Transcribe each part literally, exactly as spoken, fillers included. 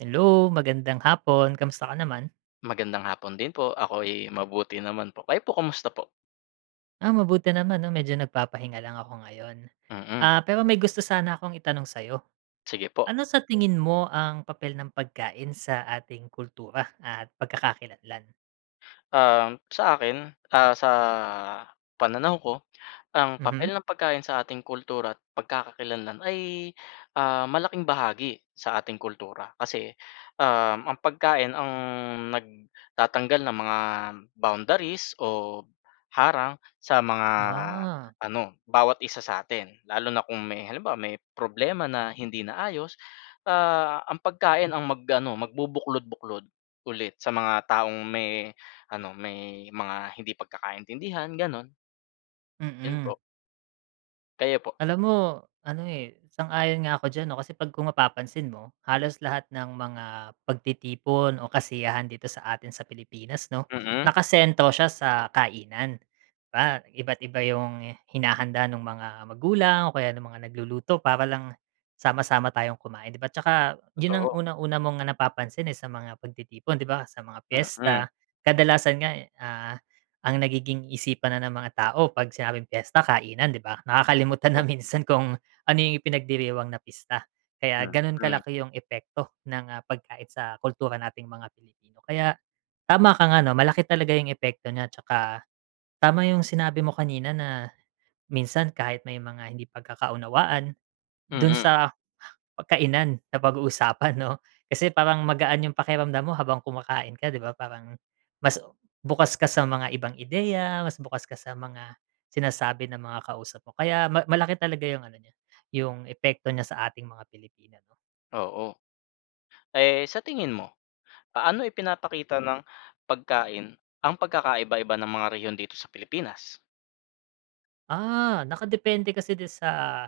Hello! Magandang hapon, kamusta ka naman? Magandang hapon din po, ako'y mabuti naman po. Kayo po kumusta po? Ah, mabuti naman 'no, medyo nagpapahinga lang ako ngayon. Mm. Ah, pero may gusto sana akong itanong sa'yo. Sige po. Ano sa tingin mo ang papel ng pagkain sa ating kultura at pagkakakilanlan? Um, sa akin, ah, sa pananaw ko ang Mhm. papel ng pagkain sa ating kultura at pagkakakilanlan ay, ah, malaking bahagi sa ating kultura. Kasi, um, ang pagkain ang nagtatanggal ng mga boundaries o harang sa mga Ah. ano, bawat isa sa atin. Lalo na kung may halimbawa may problema na hindi naayos, ah, ang pagkain ang mag ano magbubuklod-buklod ulit sa mga taong may ano, may mga hindi pagkakaintindihan, ganun. Yun Mm. po. Kayo po? Alam mo ano, eh, sang-ayon nga ako diyan 'no, kasi pag kung mapapansin mo, halos lahat ng mga pagtitipon o kasiyahan dito sa atin sa Pilipinas 'no, Mm. nakasentro siya sa kainan. Di ba, iba't iba yung hinahanda nung mga magulang o kaya nung mga nagluluto, para lang sama-sama tayong kumain 'di ba. At saka yun ang Totoo. unang-una mong napapansin, eh, sa mga pagtitipon 'di ba sa mga Mm. piyesta. Kadalasan nga, ah, ang nagiging isipan na ng mga tao pag sinabing piyesta kainan 'di ba, nakakalimutan na Oo. minsan kung ano yung ipinagdiriwang na pista. Kaya ganun Mm. kalaki yung epekto ng, ah, pagkain sa kultura nating mga Pilipino. Kaya tama ka 'no, malaki talaga yung epekto niya 'tsaka tama yung sinabi mo kanina na minsan kahit may mga hindi pagkakaunawaan, dun Mm. sa kainan napag-uusapan 'no. Kasi parang magaan yung pakiramdam mo habang kumakain ka di ba, parang mas bukas ka sa mga ibang ideya, mas bukas ka sa mga sinasabi ng mga kausap mo. Kaya ma malaki talaga yung ano niya, yung epekto niya sa ating mga Pilipino 'no. Oo. Eh, sa tingin mo, paano ipinapakita ng pagkain ang pagkakaiba-iba ng mga rehiyon dito sa Pilipinas? Ah, nakadepende kasi din sa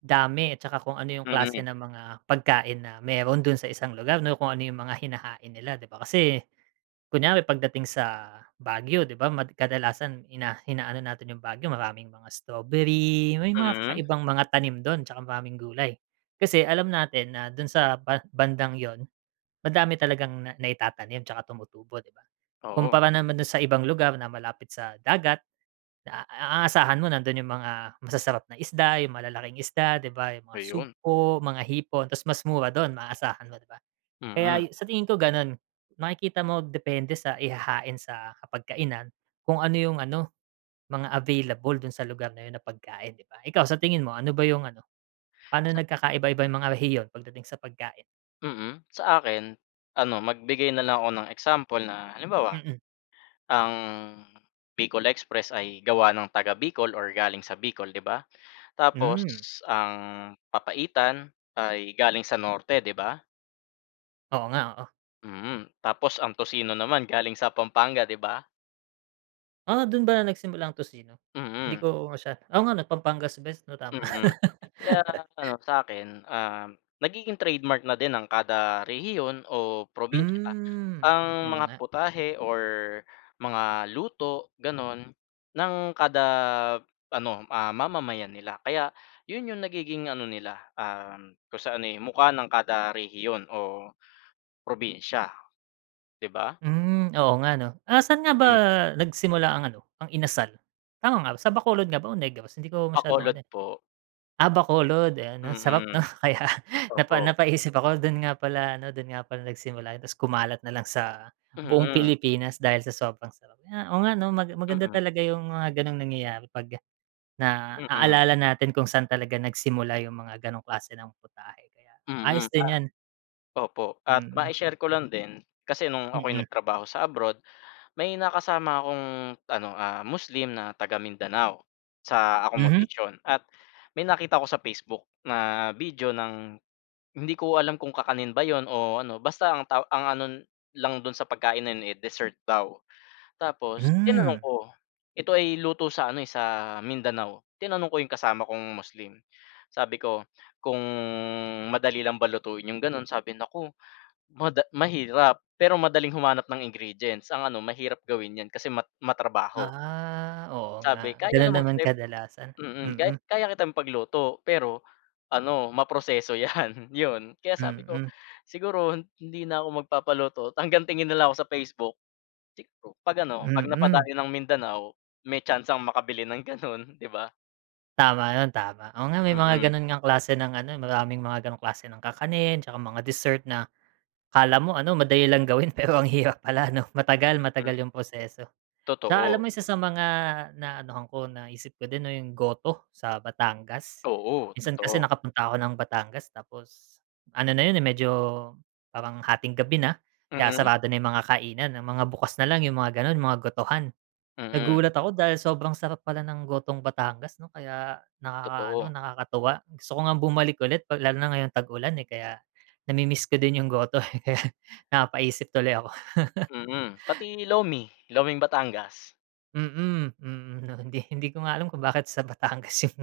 dami at saka kung ano yung klase Mm. ng mga pagkain na meron dun sa isang lugar 'no, kung ano yung mga hinahain nila 'di ba. Kasi kunware pagdating sa Baguio 'di ba, mad kadalasan ina inaano natin yung Baguio, maraming mga strawberry, may mga Mm. kakaibang mga tanim dun, 'tsaka maraming gulay. Kasi alam natin na dun sa ba bandang yun, madami talagang na naitatanim 'tsaka tumutubo, 'di ba? Oo. Kumpara naman dun sa ibang lugar na malapit sa dagat na a asahan mo nandun yung mga masasarap na isda, yung malalaking isda, 'di ba yung mga Ayun. sugpo, mga hipon, tapos mas mura dun maaasahan mo, 'di ba? Mm. Kaya sa tingin ko ganun, makikita mo depende sa ihahain sa hapagkainan, kung ano yung ano, mga available dun sa lugar na yun na pagkain, 'di ba? Ikaw sa tingin mo, ano ba yung ano, paano Sa. nagkakaiba-iba yung mga rehiyon pagdating sa pagkain? Mm. Sa akin, ano magbigay na lang ako ng example na halimbawa, Mm. ang Bicol express ay gawa ng taga-Bicol or galing sa Bicol 'di ba? Tapos Hmm. ang papaitan ay galing sa Norte, 'di ba? Oo nga, oo. Mm. Tapos ang tocino naman galing sa Pampanga, 'di ba? Ah, dun ba na nagsimula ang tocino? Mm. Hindi ko masya oo nga 'no, Pampanga's Best 'no tama. Mm. Kaya ano sa akin, um, nagiging trademark na din ng kada rehiyon o probinsiya Hmm, ang oo mga nga. putahe or mga luto gano'n ng kada ano, ah, mamamayan nila. Kaya 'yon yung nagiging ano nila, um, kung sa ano, eh, mukha ng kada rehiyon o probinsiya, 'di ba? Hmm, oo nga 'no. Ah, saan nga ba Hmm. nagsimula ang ano, ang inasal? Tama nga ba, sa Bacolod nga ba o Negros? Hindi ko masyadong Bacolod ano, eh. po. Ah, Bacolod ayan, ang sarap 'no. Mm, Kaya napa opo. napaisip ako, do'n nga pala ano dun nga pala nagsimula yun, tapos kumalat na lang sa buong Mhm. Pilipinas dahil sa sobrang sarap. Oo nga 'no mag maganda Mm. talaga yung mga ganong nangyayari, pag Mm. naaalala natin kung sa'n talaga nagsimula yung mga ganong klase ng putahe, kaya Mm, ayos din pa 'yan. opo at Mm. ma-i-share ko lang din. Kasi no'ng ako'y Mm. nagtrabaho sa abroad, may nakasama akong ano, ah, Muslim na taga-Mindanao sa Mhm. accomodation. At may nakita ako sa Facebook na video ng hindi ko alam kung kakanin ba 'yon o ano basta ang taw ang ano lang do'n sa pagkain na 'yon, eh, dessert daw. Tapos tinanong Hmm. ko, ito ay luto sa ano, eh, sa Mindanao. Tinanong ko 'yong kasama kong Muslim, sabi ko kung madali lang ba lutuin yung ganun, sabi naku mada mahirap pero madaling humanap ng ingredients, ang ano mahirap gawin yan kasi mat matrabaho. Ah, oo Sabi nga. kaya Ganun naman naman kita kadalasan, mm, kay mm. kaya kitang ipagluto pero ano ma-proseso 'yan 'yon. Kaya sabi ko Mm. siguro hindi na ako magpapaluto, hanggang tingin na lang ako sa Facebook 'pag ano 'pag Mm. napadayo ng Mindanao may tsansang makabili ng gano'n, 'di ba? Tama yun tama. Oo nga may mga Mm. ganun ngang klase ng ano, maraming mga ganong klase ng kakanin, 'tsaka mga dessert na akala mo ano, madali lang gawin, pero ang hirap pala 'no, matagal Mm. matagal yung proseso. 'Tsaka alam Totoo. mo isa sa mga naanuhan ko naisip ko din 'no, yung goto sa Batangas. Oo, Minsan kasi totoo. nakapunta ako ng Batangas tapos ano na yun, eh, medyo parang hating gabi na kaya Mm. sarado na yung mga kainan, ang mga bukas na lang yung mga ganun mga gotohan. Mm. Nagulat ako dahil sobrang sarap pala ng gotong Batangas 'no, kaya nakakaano, Totoo. nakakatuwa. Gusto ko ngang bumalik ulit pag lalo na ngayong tag-ulan, eh, kaya na-mi-miss ko din yung goto, kaya napapaisip tuloy ako. Mm, Pati Lomi, Loming Batangas. Mm, mm 'no. Hindi hindi ko nga alam kung bakit sa Batangas yung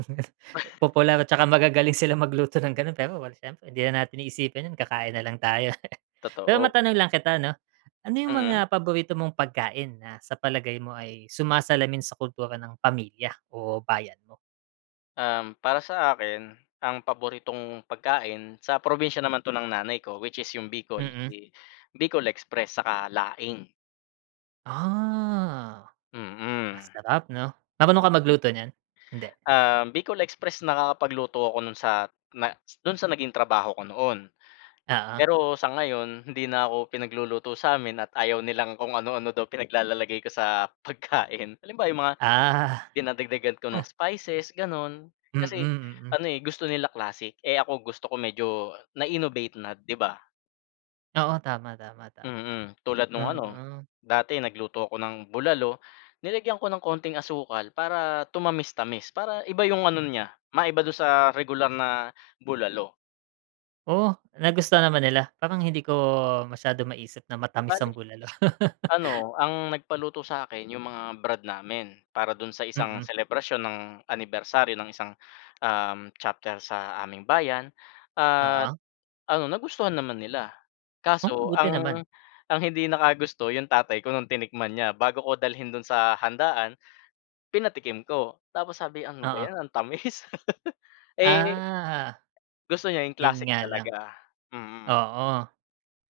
popular, 'tsaka magagaling silang magluto ng ganun. Pero wala, siyempre hindi na natin iisipin yun, kakain na lang tayo. Pero Totoo. matanong lang kita 'no, ano yung Mm. mga paborito mong pagkain na sa palagay mo ay sumasalamin sa kultura ng pamilya o bayan mo? Um, para sa akin, ang paboritong pagkain sa probinsiya naman 'to ng nanay ko which is 'yong Bicol, Mm. eh, Bicol express saka laing. Ah, Mm. masarap 'no. Marunong ka magluto niyan, hindi? Um, Bicol express, nakakapagluto ako nun sa na dun sa naging trabaho ko noon. Oo. Pero sa ngayon hindi na ako pinagluluto samin at ayaw nilang kung ano-ano daw pinaglalalagay ko sa pagkain. Halimbawa'yong mga Ah. dinadagdagan ko ng spices gano'n. Kasi Mm, mm. ano, eh, gusto nila classic, eh, ako gusto ko medyo na-innovate na, 'di ba? Oo, tama, tama, tama. Mm. Tulad nung ano, Mm. dati nagluto ako ng bulalo nilagyan ko ng konting asukal para tumamis-tamis. Para iba 'yong ano niya, maiba do'n sa regular na bulalo. Oh, nagustuhan naman nila. Parang hindi ko masyadong maisip na matamis ang Bale bulalo. ano ang nagpaluto sa'kin 'yong mga brad namin, para do'n sa isang Mm. selebrasyon ng anibersaryo ng isang, uhm, chapter sa aming bayan at Oo. ano nagustuhan naman nila. Oh! Kaso Buti ang naman. ang hindi nakagusto 'yong tatay ko nung tinikman niya. Bago ko dalhin do'n sa handaan pinatikim ko, tapos sabi, "Ano ba Oo. 'yan ang tamis," eh Ah, Gusto niya yung yun classic nga lang. talaga, mm. Oo,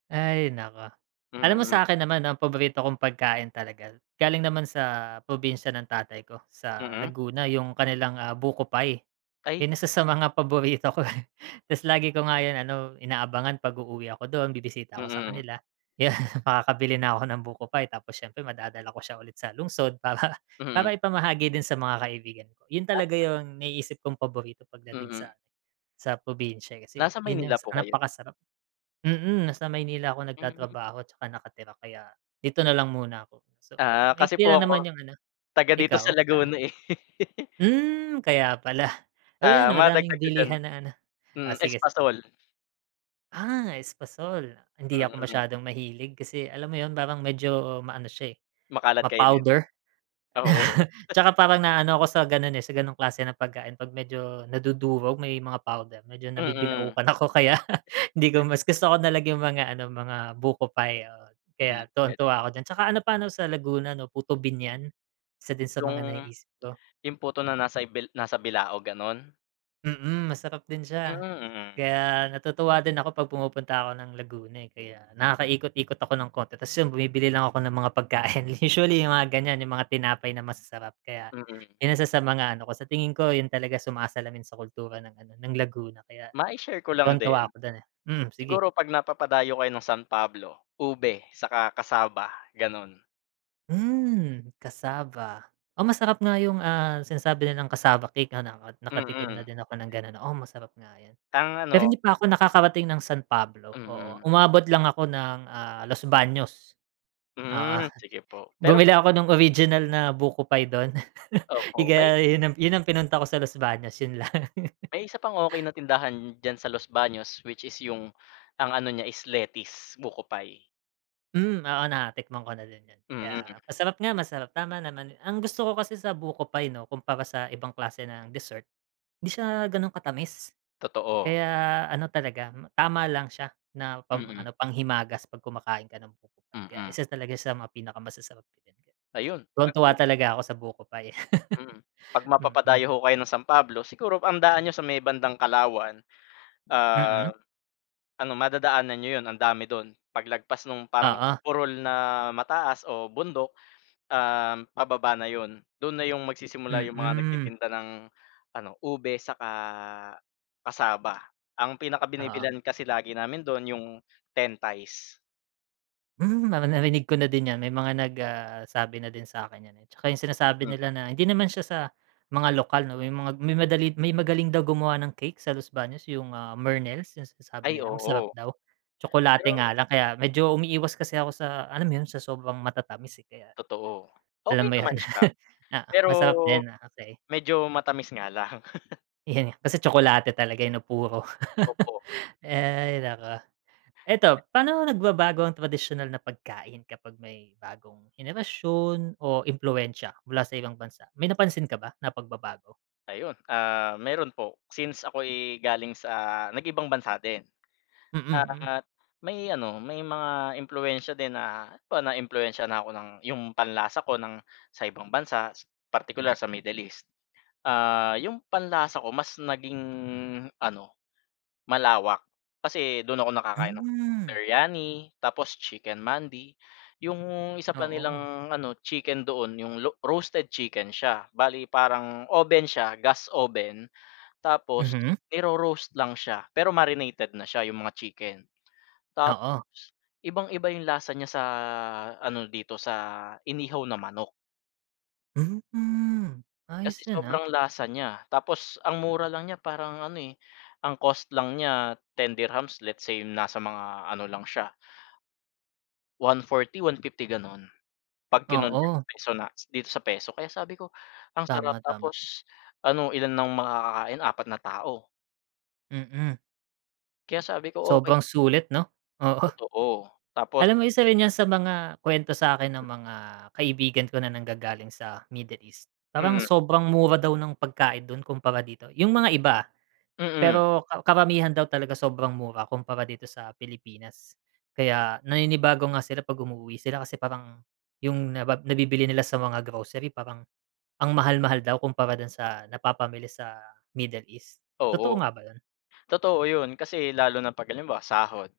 ay naku. Alam mo Mm. sa'kin naman 'no, ang paborito kong pagkain talaga, galing naman sa probinsya ng tatay ko sa Mm. Laguna, yung kanilang, ah, buko pie. Ay. 'Yan isa sa mga paborito ko, eh. Tapos lagi ko nga 'yon ano, inaabangan pag uuwi ako do'n, bibisita ako sa Mm. kanila kaya makakabili na ako ng buko pie tapos siyempre madadala ko siya ulit sa lungsod, para Mm. para ipamahagi din sa mga kaibigan ko. Yun talaga Tama. yung naiisip kong paborito pagdating sa Mm. sa probinsya, eh, kasi Nasa yun yung Maynila po kayo? napakasarap. Mm, nasa Maynila ako Mm. nagtatrabaho 'tsaka nakatira kaya dito na lang muna ako, so Ah, kasi maikli po lang naman ako yung ano. taga dito Ikaw sa saan? Laguna eh. Hmm, kaya pala. Oh, 'yan Ah, madagdag madaming ko diyan. bilihan na ano, Hmm ah, sige sige. espasol. Ah, espasol, hindi ako Mm. masyadong mahilig kasi alam mo 'yon parang medyo maano siya, eh, Makalat kainin, ma-powder. oo. 'Tsaka parang naano ako sa gano'n, eh, sa ganong klase ng pagkain 'pag medyo nadudurog, may mga powder, medyo Mm. nabibilaukan ako kaya hindi ko mas gusto ko nalang 'yong mga ano, mga buko pie, oo Mm, kaya puwede. tuwang-tuwa ako diyan. 'Tsaka ano pa 'no sa Laguna 'no, puto Biñan isa din sa 'Yong mga naiisip ko. 'yong puto na nasa ibil nasa bilao, gano'n? Mm, masarap din Mm, siya. mm. Kaya natutuwa din ako 'pag pumupunta ako ng Laguna, eh. Kaya nakaikot-ikot ako ng konti tapos 'yon bumibili lang ako ng mga pagkain. Usually, yung mga ganyan, yung mga tinapay na masasarap. Kaya Mm. 'yong isa sa mga ano ko, sa tingin ko yun talaga sumasalamin sa kultura ng ano ng Laguna. Kaya Ma i-share ko lang tuwang-tuwa din. ako dun, eh. Mm sige. Siguro 'pag napapadayo kayo ng San Pablo, ube saka cassava, gano'n. Hmm, cassava. Oh, masarap nga yung, ah, sinasabi nilang cassava cake, ah, naka nakatikim na Mm. din ako ng ganun, oo masarap nga yun. Ang Pero ano hindi pa ako nakakarating ng San Pablo, oo. Mm. Umabot lang ako ng, ah, Los Baños. Oo Hmm, sige po. Pero bumili ako nung original na buko pie dun. Opo. May Tiga yun yun ang pinunta ko sa Los Bas yun lang. May isa pang okey na tindahan diyan sa Los Baños, which is 'yong ang ano niya is Letty's buko pie. Hm, oo natikman ko na din 'yon, Mm. kaya masarap nga masarap tama naman. Ang gusto ko kasi sa buko pie 'no kumpara sa ibang klase ng dessert hindi siya gano'n katamis. Totoo. Kaya ano talaga tama lang siya na pang Mm. ano panghimagas 'pag kumakain ka ng buko pie, kaya Mm. isa talaga sa mga pinakamasasarap. Ayun. Tuwang-tuwa [unintelligible] talaga ako sa buko pie. Mm, pag Mm. mapapadayo ho kayo ng San Pablo siguro ang daan niyo sa may bandang Kalawan. Mm. Ah, ano madadaanan niyo 'yon ang dami do'n. Paglagpas nung parang Oo. burol na mataas o bundok, um, pababa na 'yon. Do'n na 'yong magsisimula 'yong mga Mm. nagtitinda ng ano ube saka cassava. Ang Oo. pinakabinibilhan kasi lagi namin do'n 'yong Ten Tays. Hmm, nari narinig ko na din yan, may mga nag ah, sabi na din sa akin niyan, eh. 'Tsaka yung sinasabi Hmm. nila na hindi naman siya sa mga lokal 'no, may mga may madali may magaling daw gumawa ng cake sa Los Baños, yung, ah, Mernels yung sinasabi Ay, nila masarap oo. daw. Tsokolate Pero nga lang kaya medyo, umiiwas kasi ako sa alam mo yun sa sobrang matatamis, eh kaya, Totoo. Okey alam mo 'yon, naman siya, oo pero masarap din, ah, okey. medyo matamis nga lang. 'Yan, kasi tsokolate talaga, eh, 'no puro. Opo. Hay naku. Eto paano nagbabago ang tradisyonal na pagkain kapag may bagong henerasyon o impluwensiya mula sa ibang bansa? May napansin ka ba na pagbabago? Ayun, ah, meron po. Since ako'y galing sa nag-ibang bansa din. Mm, mm. Ah, may ano may mga impluwensiya din na po naiimpluwensiya na ako ng 'yong panlasa ko ng sa ibang bansa, partikular sa Middle East. Ah, 'yong panlasa ko mas naging ano, malawak. Kasi do'n ako nakakain ng Hmm. biryani tapos chicken mandi. 'Yong isa pa Oo. nilang ano chicken doon 'yong lo roasted chicken siya, bale parang oven siya, gas oven tapos Mhm. i-ro-roast lang siya, pero marinated na siya 'yong mga chicken. Tapos Oo. ibang-iba 'yong lasa niya sa ano dito sa inihaw na manok. Hmm. Kasi Ayos yun, ah. sobrang lasa niya, tapos ang mura lang niya. Parang ano, eh, ang cost lang niya ten dirhams Let's say nasa mga ano, lang siya. One forty, one fifty ganun pag kinonvert sa Oo. peso na dito sa peso. Kaya sabi ko ang Tama, sarap tama. tapos ano ilan nang makakakain, apat na tao. Mm. Kaya sabi ko okey din. Sobrang sulit 'no? Oo. Totoo tapos Alam mo isa rin yan sa mga kwento sakin ng mga kaibigan ko na nanggagaling sa Middle East. Parang Mm. sobrang mura daw ng pagkain dun kumpara dito, yung mga iba, ah. Mm. Pero ka karamihan daw talaga sobrang mura kumpara dito sa Pilipinas. Kaya naninibago nga sila pag umuuwi sila, kasi parang yung nabab nabibili nila sa mga grocery parang ang mahal-mahal daw kumpara dun sa napapamili sa Middle East. Totoo Oo, nga ba yun? totoo 'yon. Kasi lalo na pag halimbawa sahod.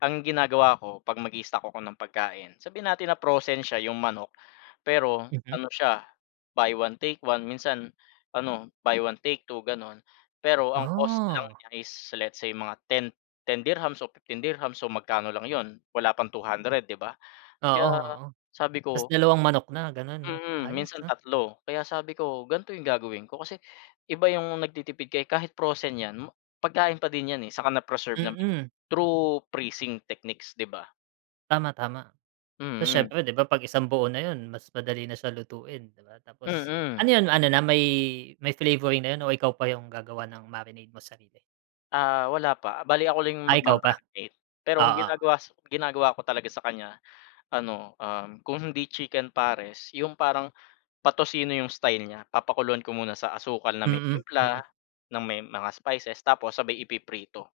Ang ginagawa ko 'pag mag-i-stock ako ng pagkain, sabihin natin na frozen siya 'yong manok. Pero Mhm. ano siya buy one take one, minsan ano, buy one take two gano'n. Pero ang cost lang Ah. niya is let's say mga ten ten dirhams o fifteen dirhams so magkano lang 'yon, wala pang two hundred 'di ba? Oo, Kaya oo. sabi Tapos ko dalawang manok na ganun 'no, Mm. ayos, Minsan ah. tatlo. Kaya sabi ko ganito 'yong gagawin ko kasi iba 'yong nagtitipid ka, eh, kahit frozen 'yan pagkain pa din 'yan, eh, saka na-preserve naman, Mm. through freezing techniques, 'di ba? Tama, tama. Tapos Mm. siyempre 'di ba pag isang buo na yun mas madali na siya lutuin 'di ba. Tapos Mm. ano yun, ano na may may flavoring na yun o ikaw pa yung gagawa ng marinate mo, sarili? Ah, wala pa, bale ako lang yung Ah, ikaw pa, magma-marinate. Pero ang oo. ginagawa sa ginagawa ko talaga sa kanya ano, um, kung hindi chicken pares yung parang patosino yung style niya papakuluan ko muna sa asukal na may Mm, timpla, mm. ng may mga spices, tapos sabay ipiprito.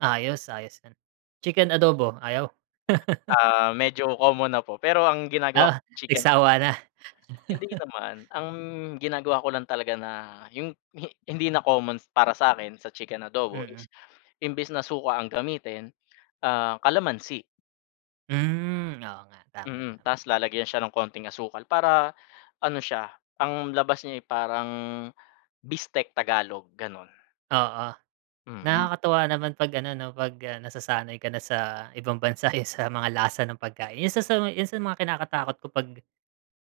Ayos, ayos yun. Chicken adobo ayaw? Ah, medyo common na po. Pero ang ginagawa ko Ah, chicken. nagsawa na. Hindi naman. Ang ginagawa ko lang talaga na yung hi hindi na common para sakin sa chicken adobo Mm. is, imbes na suka ang gamitin ah kalamansi. Hm, oo nga, tama, Mm, tama. tapos lalagyan siya ng konting asukal para ano siya ang labas niya, eh, parang bistek Tagalog, ganun. Oo. Mm. nakakatuwa naman 'pag ano 'no, 'pag nasasanay ka na sa ibang bansa, eh, sa mga lasa ng pagkain. 'Yon sa sa yun sa mga kinakatakot ko pag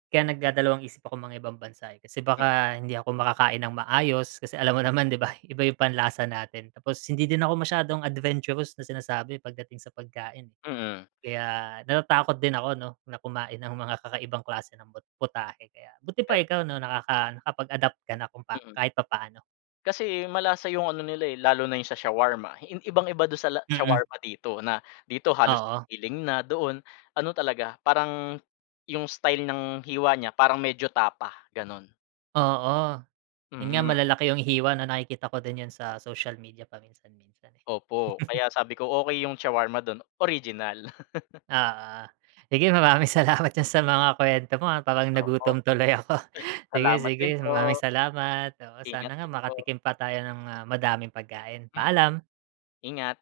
kaya nagdadalawang isip ako mangibang bansa, eh. Kasi Mm. baka hindi ako makakain ng maayos, kasi alam mo naman 'di ba, iba yung panlasa natin. Tapos hindi din ako masyadong adventurous na sinasabi pagdating sa pagkain. Mm. Kaya natatakot din ako 'no, na kumain ng mga kakaibang klase ng pu putahe. Kaya buti pa Eh. ikaw 'no, nakaka nakapag-adapt ka na kung Mm. kahit papaano. Kasi malasa yung ano nila, eh, lalo na yung sa shawarma i ibang-iba don sa la Mm. shawarma dito, na dito halos Oo. giling na, doon ano talaga, parang 'yong style ng hiwa niya parang medyo tapa, ganun. Oo. Yun nga Mm. malalaki yung hiwa 'no, nakikita ko din yan sa social media paminsan minsan, eh. Opo. Kaya sabi ko okey yung shawarma dun, original. Oo, sige maraming salamat diyan sa mga kuwento mo, ah, parang Opo. nagutom tuloy ako. Sige Salamat sige, din maraming po. salamat. Oo sana Ingat nga din po. makatikim pa tayo ng, ah, madaming pagkain. Hmm. Paalam. Ingat.